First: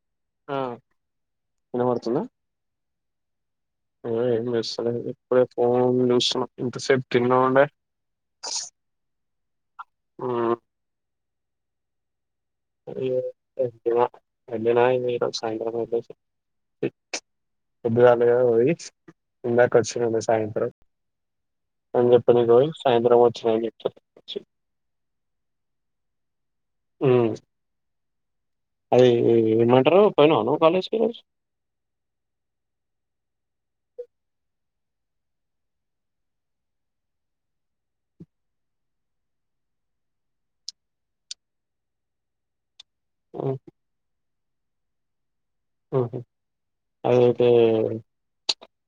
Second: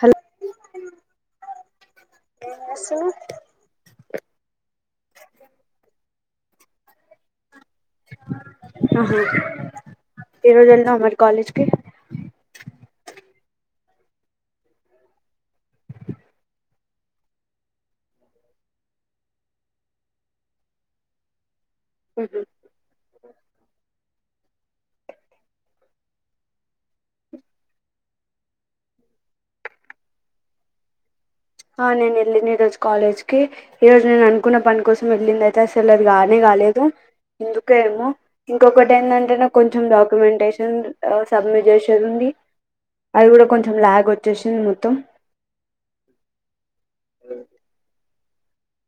Hello ఆ ఇనపడుతుంద room లో [unintelligible] ఎస్ ఎప్పుడే ఫోన్ూస ఎంత సేప్టి ఉన్నండ తరుజల్నా అమరి కాలజ్ ప అనర సాయంత్రం పెద్దుగాలగా పోయి ఉందాక వచ్చడి సాయంత్రం అం చెప్ప సాయ్రబద్ ార్ అ అ అది ఏమంటారు పైన అను కాలేజ్ కి రోజు ఆ నేను వెళ్ళింది ఈరోజు కాలేజ్కి ఈరోోజు నేను అనుకున్న పని కోసం వెళ్ళింది అయితే అసలు అది గానే కాలేదు ఎందుకేమో ఇంకొకటి ఏంటంటే నాకు కొంచెం డాక్యుమెంటేషన్ సబ్మిట్ చేసేదిడి అది కూడా ఉమ్, కొంచెం లాగ్ వచ్చేసింది చి మొత్తం హ అదయితే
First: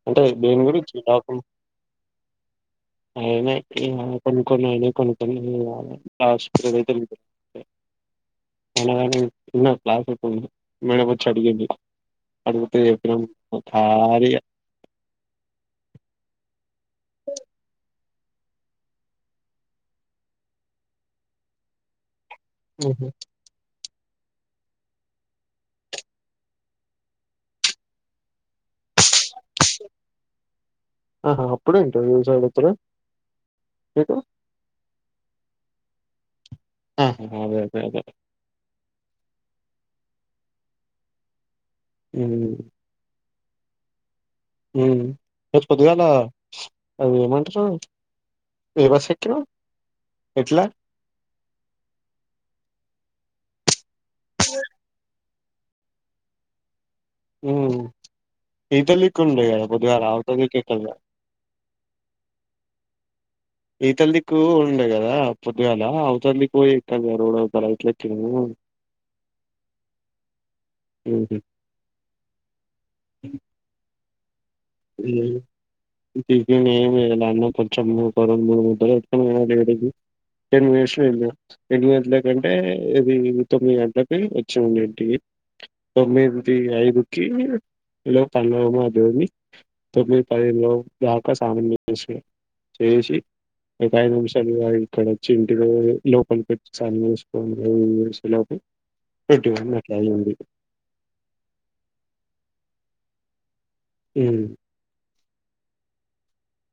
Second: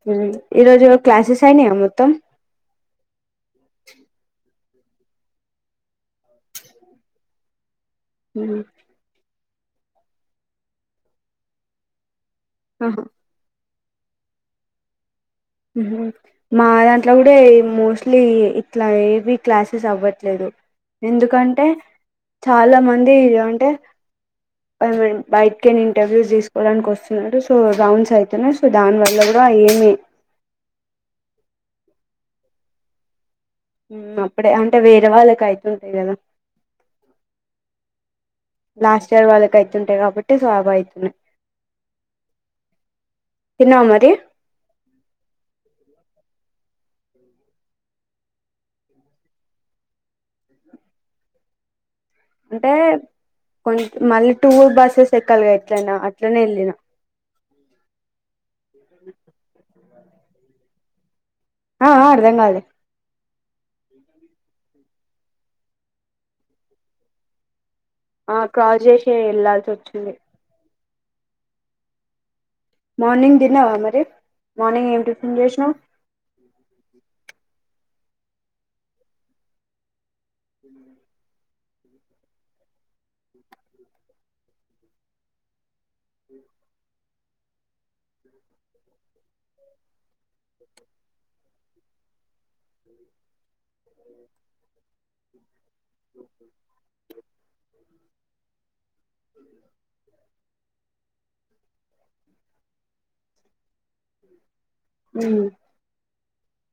అంటే దేని ఈ గురి రోజు చకు క్లాసెస్ అయినాయా మొత్తం ఆయన కొన్ని కొ అనే కొకని పలవా ఇన్న క్లాస్ మేనపచ్చి అడిగడి అతే ఆహా ఏపం కారి మా దాంట్లో కూడా మోస్ట్లీ ఇట్లా ఏవి క్లాసెస్ అవ్వట్లేదు ఎందుకంటే చాలా మంది అంటే బయటికి ఏ ఇంటర్వ్యూస్ తీసుకోవడానికి వస్తుడు సో రౌండ్స్ అయితున్నాయి సో దాని వల్ల కూడా ఏమ ఆహా అప్పుడే ఇంటర్వ్యూస్ లొ అడుగుతారా మీకు అప్పుడే అంటే వేరే వాళ్ళకై గదా ఆహా అదే అదే అదే లాస్ట్ ఇయర్ వాళ్ళకి అయితుంటాయి కాబట్ [unintelligible] ఉమ్ తినవా మరి ఉమ్ ఈ రోజు పొద్దుగాల అది ఏమంటారు ఏవశక్య ఎట్లా అంటే కొం మళ్ళీ టూర్ బస్సెస్ ఎ కలుగా ఎట్లనా అట్లనే వెళ్ళిన ఉమ్ ఇదలీకి ఉండె రార అత మీ కేకల ఆ ఆ అర్థం కాలె ఈతల్లికి ఉండే కదా పొద్గాగల అవుతల్లికి పోయి క రోడ్త ఇల ఆ క్రాస్ చేసి వెళ్లాల్సి వచ్చింది ఉంది మర్నింగ్ తినవా అ మరి మార్నింగ్ ఏం మ్ టిఫిన్ చేసినావ్ టిఫిన్ ఎమ్ చేయాలె అన్నం కొంచం పరం మూడు ముఠాలు ఎతుకు పోయిన డాడీ కి ఏను విష ఇ ఎన్ని గంటల కంటే ఇది తొమ్మిది గంటలకి వచ్చి ఉండంటి తొమిదికి ఐదుకి ఇ లో పలవ మా దోవి తబి పదహైదు లోపు స్నానం చే చేసి ఒక ఐదు నిమిషాలు ఇక్కడ వచ్చి ఇంటిలో లోపలి పెట్టిసుకడి ఎలావుతూ పెటిట్లాంది ఉమ్ ఉ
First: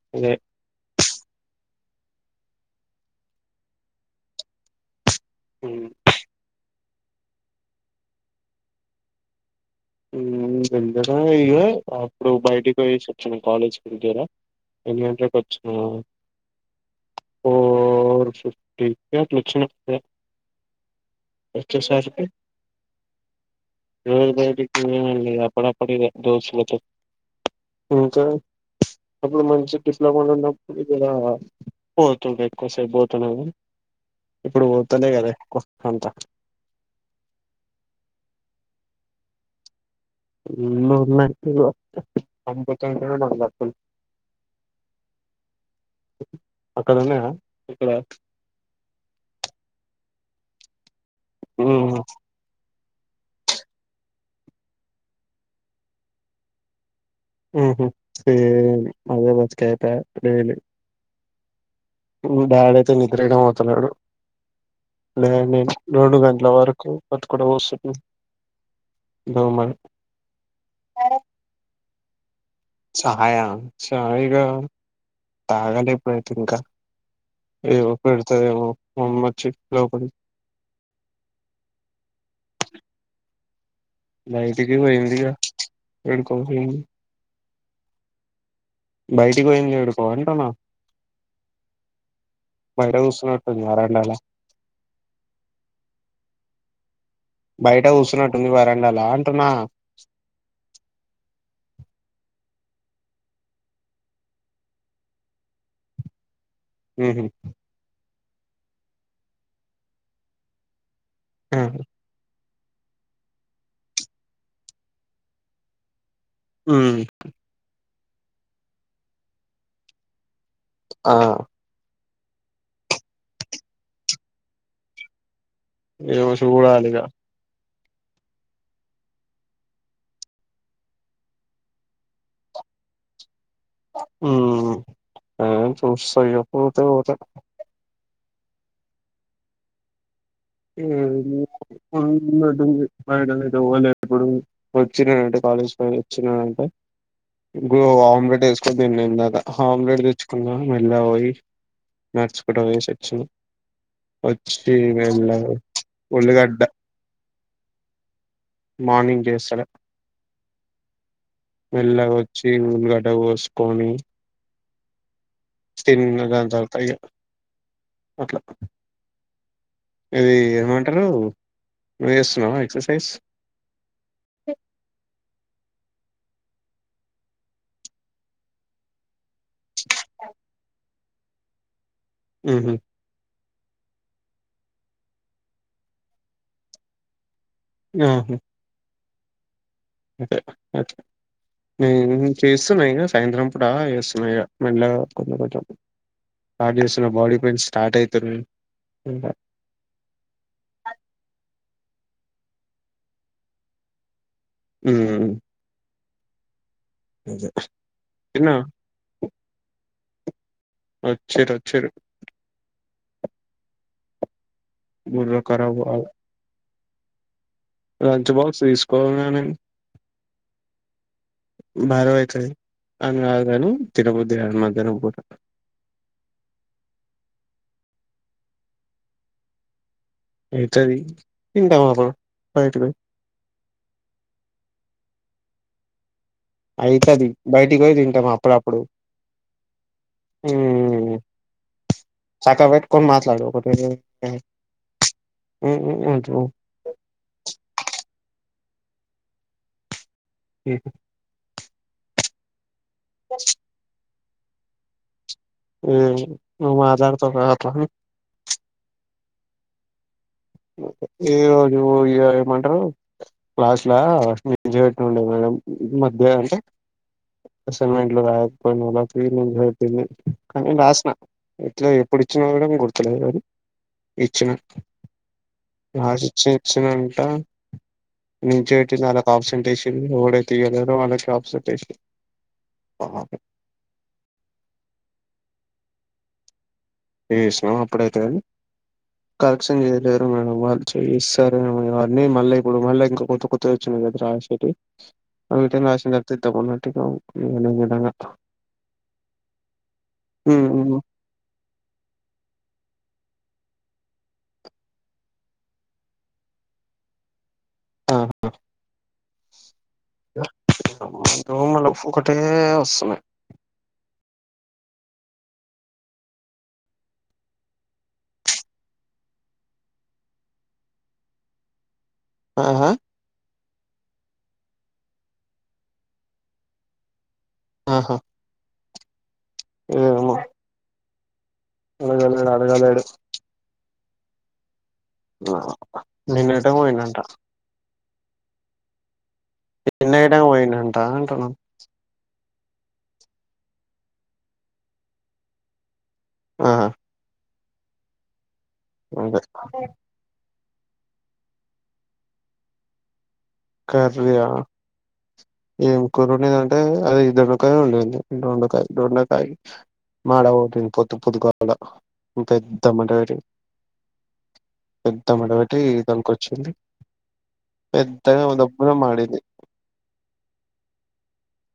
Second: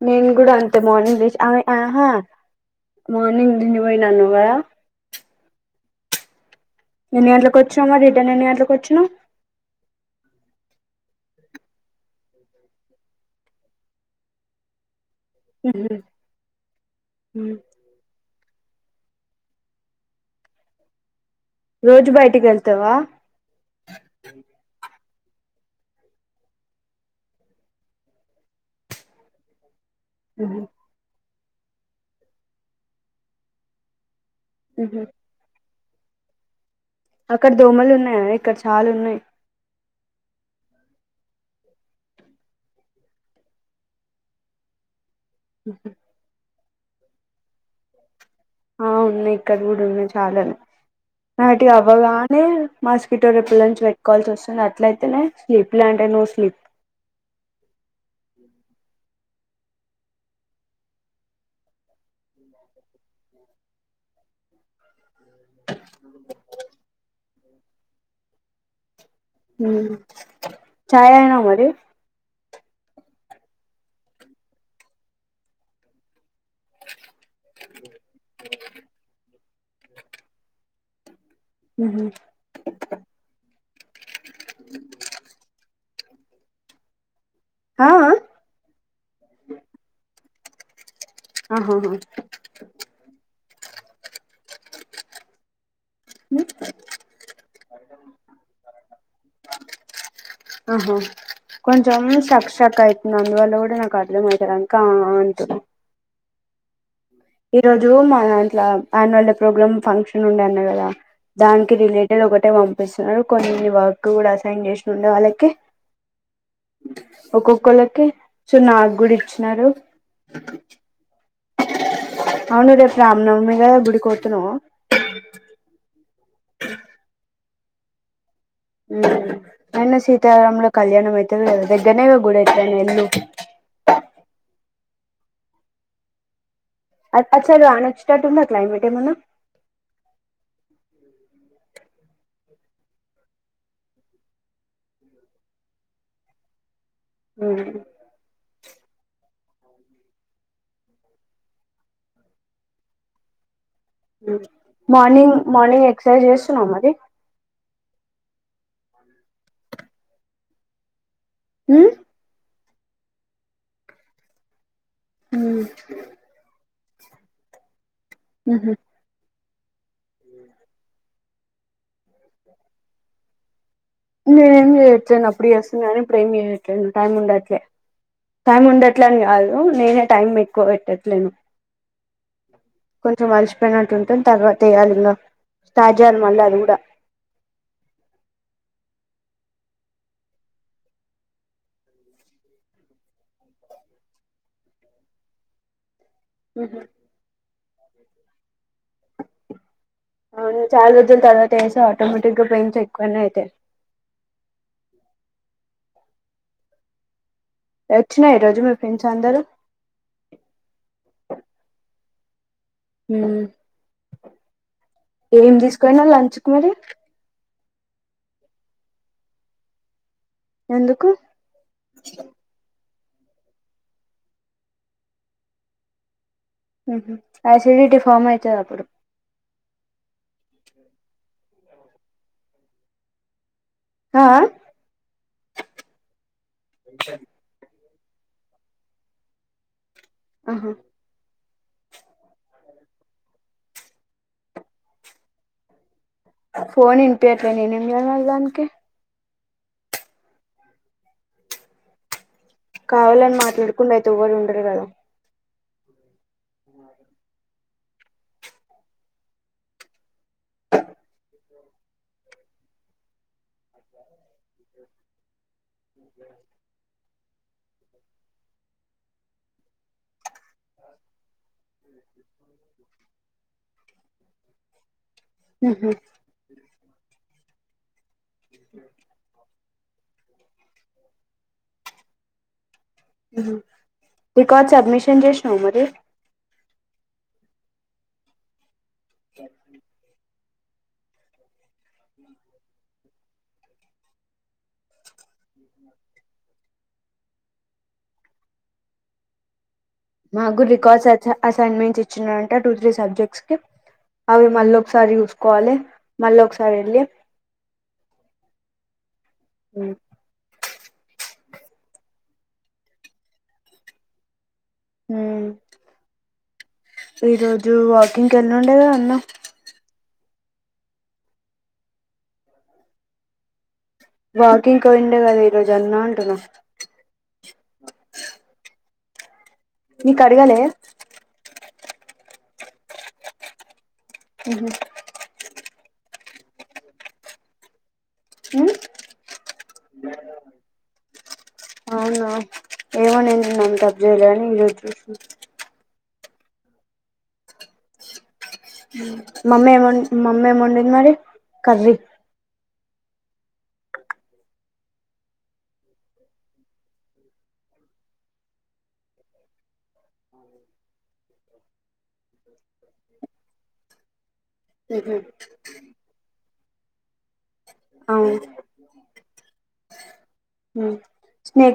నెన్ అదే కూడా అంతే మార్నింగ్ ఆ ఆహా మార్నింగ్ దీని పోయినా అనువ ఉమ్, ఎన్ని గంటలకుకి వచ్చినాం మరి రిటర్న్ ఎన్ని గంటకి వచ్చినాం యు దగ్గరే ఇగ అప్పుడు బయటికి పోయేసి వచ్చినాం కాలేజ్ దగ్గర ఎంట వచ్చిన పోర్ [unintelligible] రోజు బయటికి వెళ్తావా యు అప్పుడప్పుడు ఇక దోస్తులతో ఇంకా అప్పుడు మంచి [unintelligible] పోతుంటా ఎక్కువసేపు పోతా నేను ఇప్పుడు పోతనే కదా క్కువ అంతా అక్కడ దోమలు ఉన్నాయా ఇక్కడ చాలు ఉన్నాయి ఎన్నో ఉన్నాయి ఇక్కడ చూడలే [unintelligible] ఉహు అక్కడ ఉన్నాయా ఇక్కడ ఆ ఉన్నాయి ఇక్కడ కూడా ఉన్నాయి చాలానే నైట్ ఇక ఉమ్ అవ్వగానే మాస్కిటో రిప్లైయెన్స్ పెట్టుకోవాల్సి వస్తుంది అట్లయితేనే స్లిప్ లేదంటే నో స్లీప్ ఉహూ సేమ్ అదే బతుకు అయిపోయాయ [unintelligible] ఉమ్ డాడ్ అయితే నిద్రైనా పోతలేడు లే నేను రెండు గంటల వరకు అక్కడ కుసుంటున్న ఉమ్ చాయ్ తాగినావా మరి ఛాయా చాయ్ ఇగ తాగలే ఇప్పుడు అయి తే ఇంకా ఏమో పెడతాదేమో మా అమ్మ వచ్చి లోపలి ఉహూ బయటికి పోయిందిగా ఏడికో పోయింది ఆ ఆ బయటికి పోయింది ఏడికో అంటున్నా ఆహా బయట కూర్చున్నట్టుంది వరండాలో ఉమ్ బయట కూర్చున్నట్టుంది వరండాల అంటున్నా ఆహా కొంచెం స్ట్రక్ స్ట్రక్ అయితుంది అందువల్ల కూడా నాకు అర్థం అయితలేదు కా అంటున్నా ఉహు ఈరోజు మా ఇంట్లా ఆన్యువల్ డే ప్రోగ్రామ్ ఫంక్షన్ ఉండే అన్నా కదా దానికి రిలేటెడ్ ఒకటి ట్టే పంపిస్తున్నారు కొన్ని వర్క్ కూడా అసైన్ చేస్తుండే వాళ్ళకి ఉమ్ ఒక్కొక్కలకి సో నాకు కూడా ఇచ్చినారు ఆ అవును రేపు రామ్ నవమి కదా గుడికి పోతున్నావా ఏదో చూడాలి ఇగ ఉమ్ అయినా సీత రాములా కళ్యాణం అయితుంది కదా దగ్గరనే ఇగ గుడి అయితే వెళ్లు ఉమ్ ఏ చూస్త ఇగ పోతే పోతా అట్ పచాలు అనోచ్ ఉన్నట్టుందా క్లైమేట్ ఏమన్న ఉమ్ ఉన్నటుంది బయట నైతే ఎవ్వరు లేరు వచ్చినానంటే కాలేజ్ పొయ్యి వచ్చినానంటే గో ఆమ్లెట్ వేసుకోని తిన్నా ఇందాక ఆమ్లెట్ తెచ్చుకున్న మెల్లగ పోయి నడుచుకుంట పోయేసి వచ్చిన వచ్చి మార్నింగ్ మెల్లగా మార్నింగ్ ఎక్సర్సైజ్ ఉల్లిగడ్డ చేస్తున్నావ మరి మార్నింగ్ చేస్తలే ఉమ్ మెల్లగా వచ్చి ఈ ఉల్లిగడ్డ కోసుకొని తిన్నగా అంతవరకు పైగా అట్ల ఉహు ఇది ఏమంటారు నువ్వు చేస్తున్నావ ఎక్సర్సైజ్ నేను ఏమి చెయ్యట్లే అప్పుడు చేస్తూ గని ఇప్పుడు ఏమి చేయట్లేదు టైమ్ ఉండట్లే టైమ్ ఉండట్లే అని కాదు ఉ నేనే టైం ఎక్కువ పెట్టచ్ లేను ఉహు కొంచం అలిసి చెయానట్టు ఉంటాం తర్వాత చేయాలి ఇంకా స్టార్ట్ చెయ్యాలి మళ్ళీ అది కూడా ఉ హుమ్ అ అ నేను చేస్తున్నా ఇగ సాయంత్రం పూట చేస్తున్నా ఇగ మెల్లగా కొంచెం కొంచెం స్టార్ట్ చేస్తున్న బాడీ పెయిన్స్ స్టార్ట్ అవుతు అ చాల రోజుల తర్వాత చేస్తున్న స్తే ఆటోమేటిక్ గా పెయిన్స్ ఎక్కువనే అయితాయి ఉ నిజం వచ్చినారా ఈ రోజు మీ ఫ్రెండ్స్ అందరుూ వచ్చిరు వచ్చిరు హ బుర్ర ఏం ఖరాబ్ తీసుకో కాలే పోయినవ్ లంచ్ కు మరి లంచ్ బాక్స్ తీసుకోవాలనండి ఎందుకు అయితది అని రాదుగాని తిరుపతి అ మద్యం కూడా ఆహా అసిడిటీ ఫామ్ అయితేదాప్పుడు [unintelligible] ఆ అయితది బయటికు పోయి తింటా ప్పుడుప్పుడు ఆహా సక్కగా పెట్టుకొని మాట్లాడు ఉహు ఉహు ఫోన్ వినిపియట్లే నేను ఎం చేయాలా దానికి [unintelligible] కావాలని మాట్లాడుకుండా అయితే ఎవరు ఉ ఉండరు కదా నువ్వు మాట్లాడుతావ్గా అట్లనే ఒకే ఏ రోజు ఇ ఏమంటారు క్లాస్ లా మట్టిండేది మేడం మధ్య అంటే అసైన్మెంట్లు రాకపోయిన వాళ ఫీట్టింది కానీ రాసిన ఇట్లా ఎప్పుడు ఇచ్చినా మేడం గుర్తులేదు అని ఇచ్చిన ఉహు ఇచ్చినంత నుంచిబెట్టి వాళ్ళకి ఆబ్సెంట్ వేసి ఎవడైతే ఇయ్యలేదో వాళ్ళకి ఆబ్సెంట్ వేసింది రికార్డు సబ్మిట్ చేసినావు మరి చేసిన అప్పుడైతే కలెక్షన్ చేయలేరు మేడం వాళ్ళు చేస్తారు అవని మళ్ళీ ఇప్పుడు మళ్ళీ ఇంకా కొత్త కొత్త వచ్చిన కదా రాసటి అటనా రాసిన జత ఇద్దమన్నట్టుగా వి మాక్కూడా రికార్డ్స్ అసైన్మెంట్ చ్చంట టూ త్రీ సబ్జెక్ట్స్ కి అవి మళ్ళ ఒకసారి చూసుకోవాలి మళ్ళ ఒకసారి వెళ్ళి ఆ హ్మ్ మళ ఒకటే వస్తున్నాయి ఈరోజు వాకింగ్కి వెళ్ళి ఉండేగా అన్న ఆహా వాకింగ్ పోయిండే కదా ఈరోజు అన్నా అంటున్నా ఆహా నీకు అడగలే అడగాలేడు అడగాలేడు ఉహు నిన్న ఎటో పోయిండు అంట నిన్న ఎ టైమ్ కి పోయిండు అం రానంటా అవున ఏమో నేను నిన్నంత అబ్జర్వ్ చేయాలె కానీ ఈరోజు చూస్తు ఆహా అదే మమ్మీ ఏం మమ్మేమ్ ఓండింది మరి కర్రీ కర్రియా? ఏం కూర ఓండింది అది దొండకాయ ఓండింది దొండకాయ దొండకాయ మాడ గొట్టింది పొద్దు పొద్దున పెద్ద మంటపెట్టి పెద్ద మంటపెట్టి పెద్ద అవును తను ఒదబ్బర మడిది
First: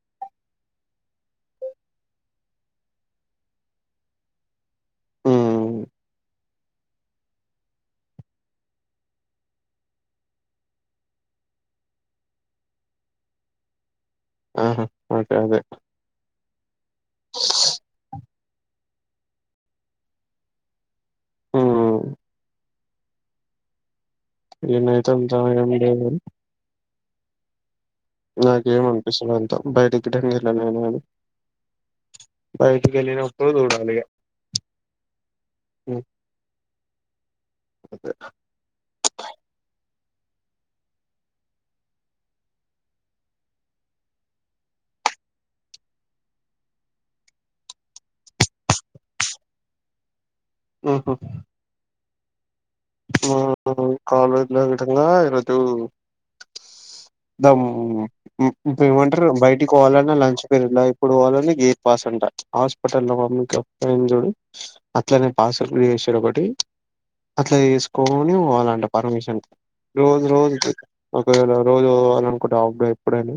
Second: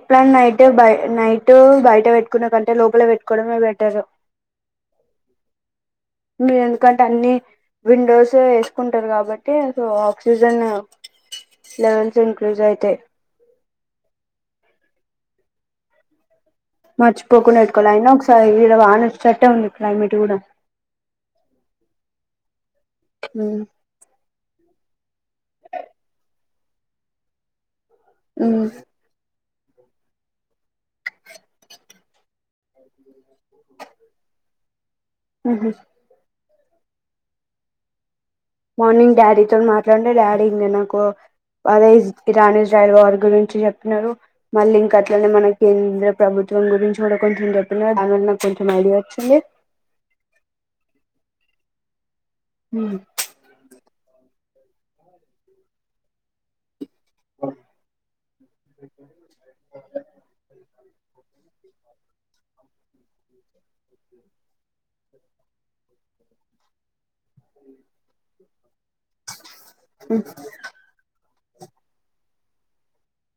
ఫ్యాన్ నైట్ బ నైటు బయట పెట్టుకునే కంటే లోపల పెట్టుకోవడమే బెటర్ ఉ మీరు ఎందుకంటే అన్ని విండోస్ వేసుకుంటారు కాబట్టి సో ఆక్సిజన్ లెవెల్స్ ఇంక్రిజ్ అయితాయి ఆహా ఓకే అదే మర్చిపోకుండా ఎట్టుకోవాలి అయిన ఒకసారి ఈడా వాన వచెట్టే ఉంది క్లైమేట్ కూడా హుమ్ హుమ్ ఎన్నైతే అంతా నాకేం అనిపిస్తలేదు బయట గిట్టంగ ఎళ్లలేదు బయటికి ఎళ్ళినప్పుడు చూడాలిగా ఊహు మార్నింగ్ డాడీతో మాట్లాడుతుండే డాడీ ఇంకా నాకు అదే రాణి జైవార్ గురించి చెప్పినారు మళ్ళీ ఇంక అట్లనే మన కేంద్ర ప్రభుత్వం గురించి కూడా కొంచెం చెప్పిన దానివల్ల నాకు కొంచెం ఐడియా వచ్చింది ఉహూ మాకు కాలేజ్ అదే విధంగా ఈరోజు మొత్తం ఏమంటారు బయటికి పోవాలన్నా లంచ్ పీరియడ్ ల ఇప్పుడు వాళ్ళనే గేట్ పాస్ అంట హాస్పిటల్ మమ్మికి పోయిం జూడు అట్లనే పాస్ చేసిర్రు ఒకటి అట్లా చేసుకొని పోవాలంట పర్మిషన్ రోజు రోజు కు ఒకవేళ రోజు పోవాలనుకుంటం అప్ ఎప్పుడైనా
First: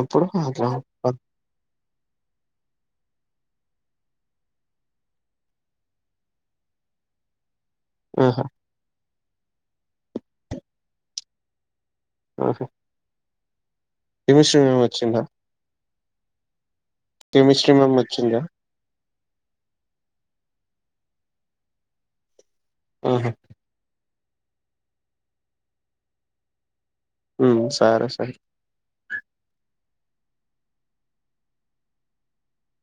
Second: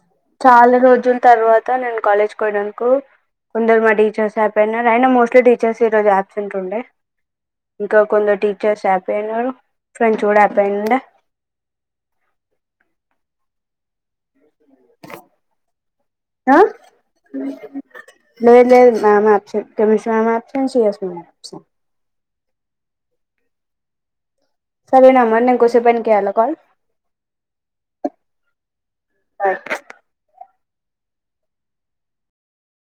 అప్పుడు అట్లా చాలా రోజుల తర్వాత నేను కాలేజ్ పోయినందకు కొందరు మ టీచర్స్ హ్యాపీ అయినారు అయినా మోస్ట్లీ టీచర్స్ ఈ రోజు ఆబ్సెంట్ ఉండే ఇంకా కొందర్ ఆహా టీచర్స్ యాప్ పోయినారు ఫ్రెండ్స్ కూడా అపోయిండ ఆహా కెమిస్ట్రీ మామ్ వచ్చిందా ఆ కెమిస్ట్రీ మ్యామ్ వచ్చిందా లేద్ లేద్ ఆమె ఆబ్సెంట్ కెమిస్ట్రీ ఆమె అబ్ C S C ma'am absent అహా సరే మరీ నేనూ కొద్దిసేపు ఆయినంక చేయలా కాల్ హుమ్ సరే సరే సరే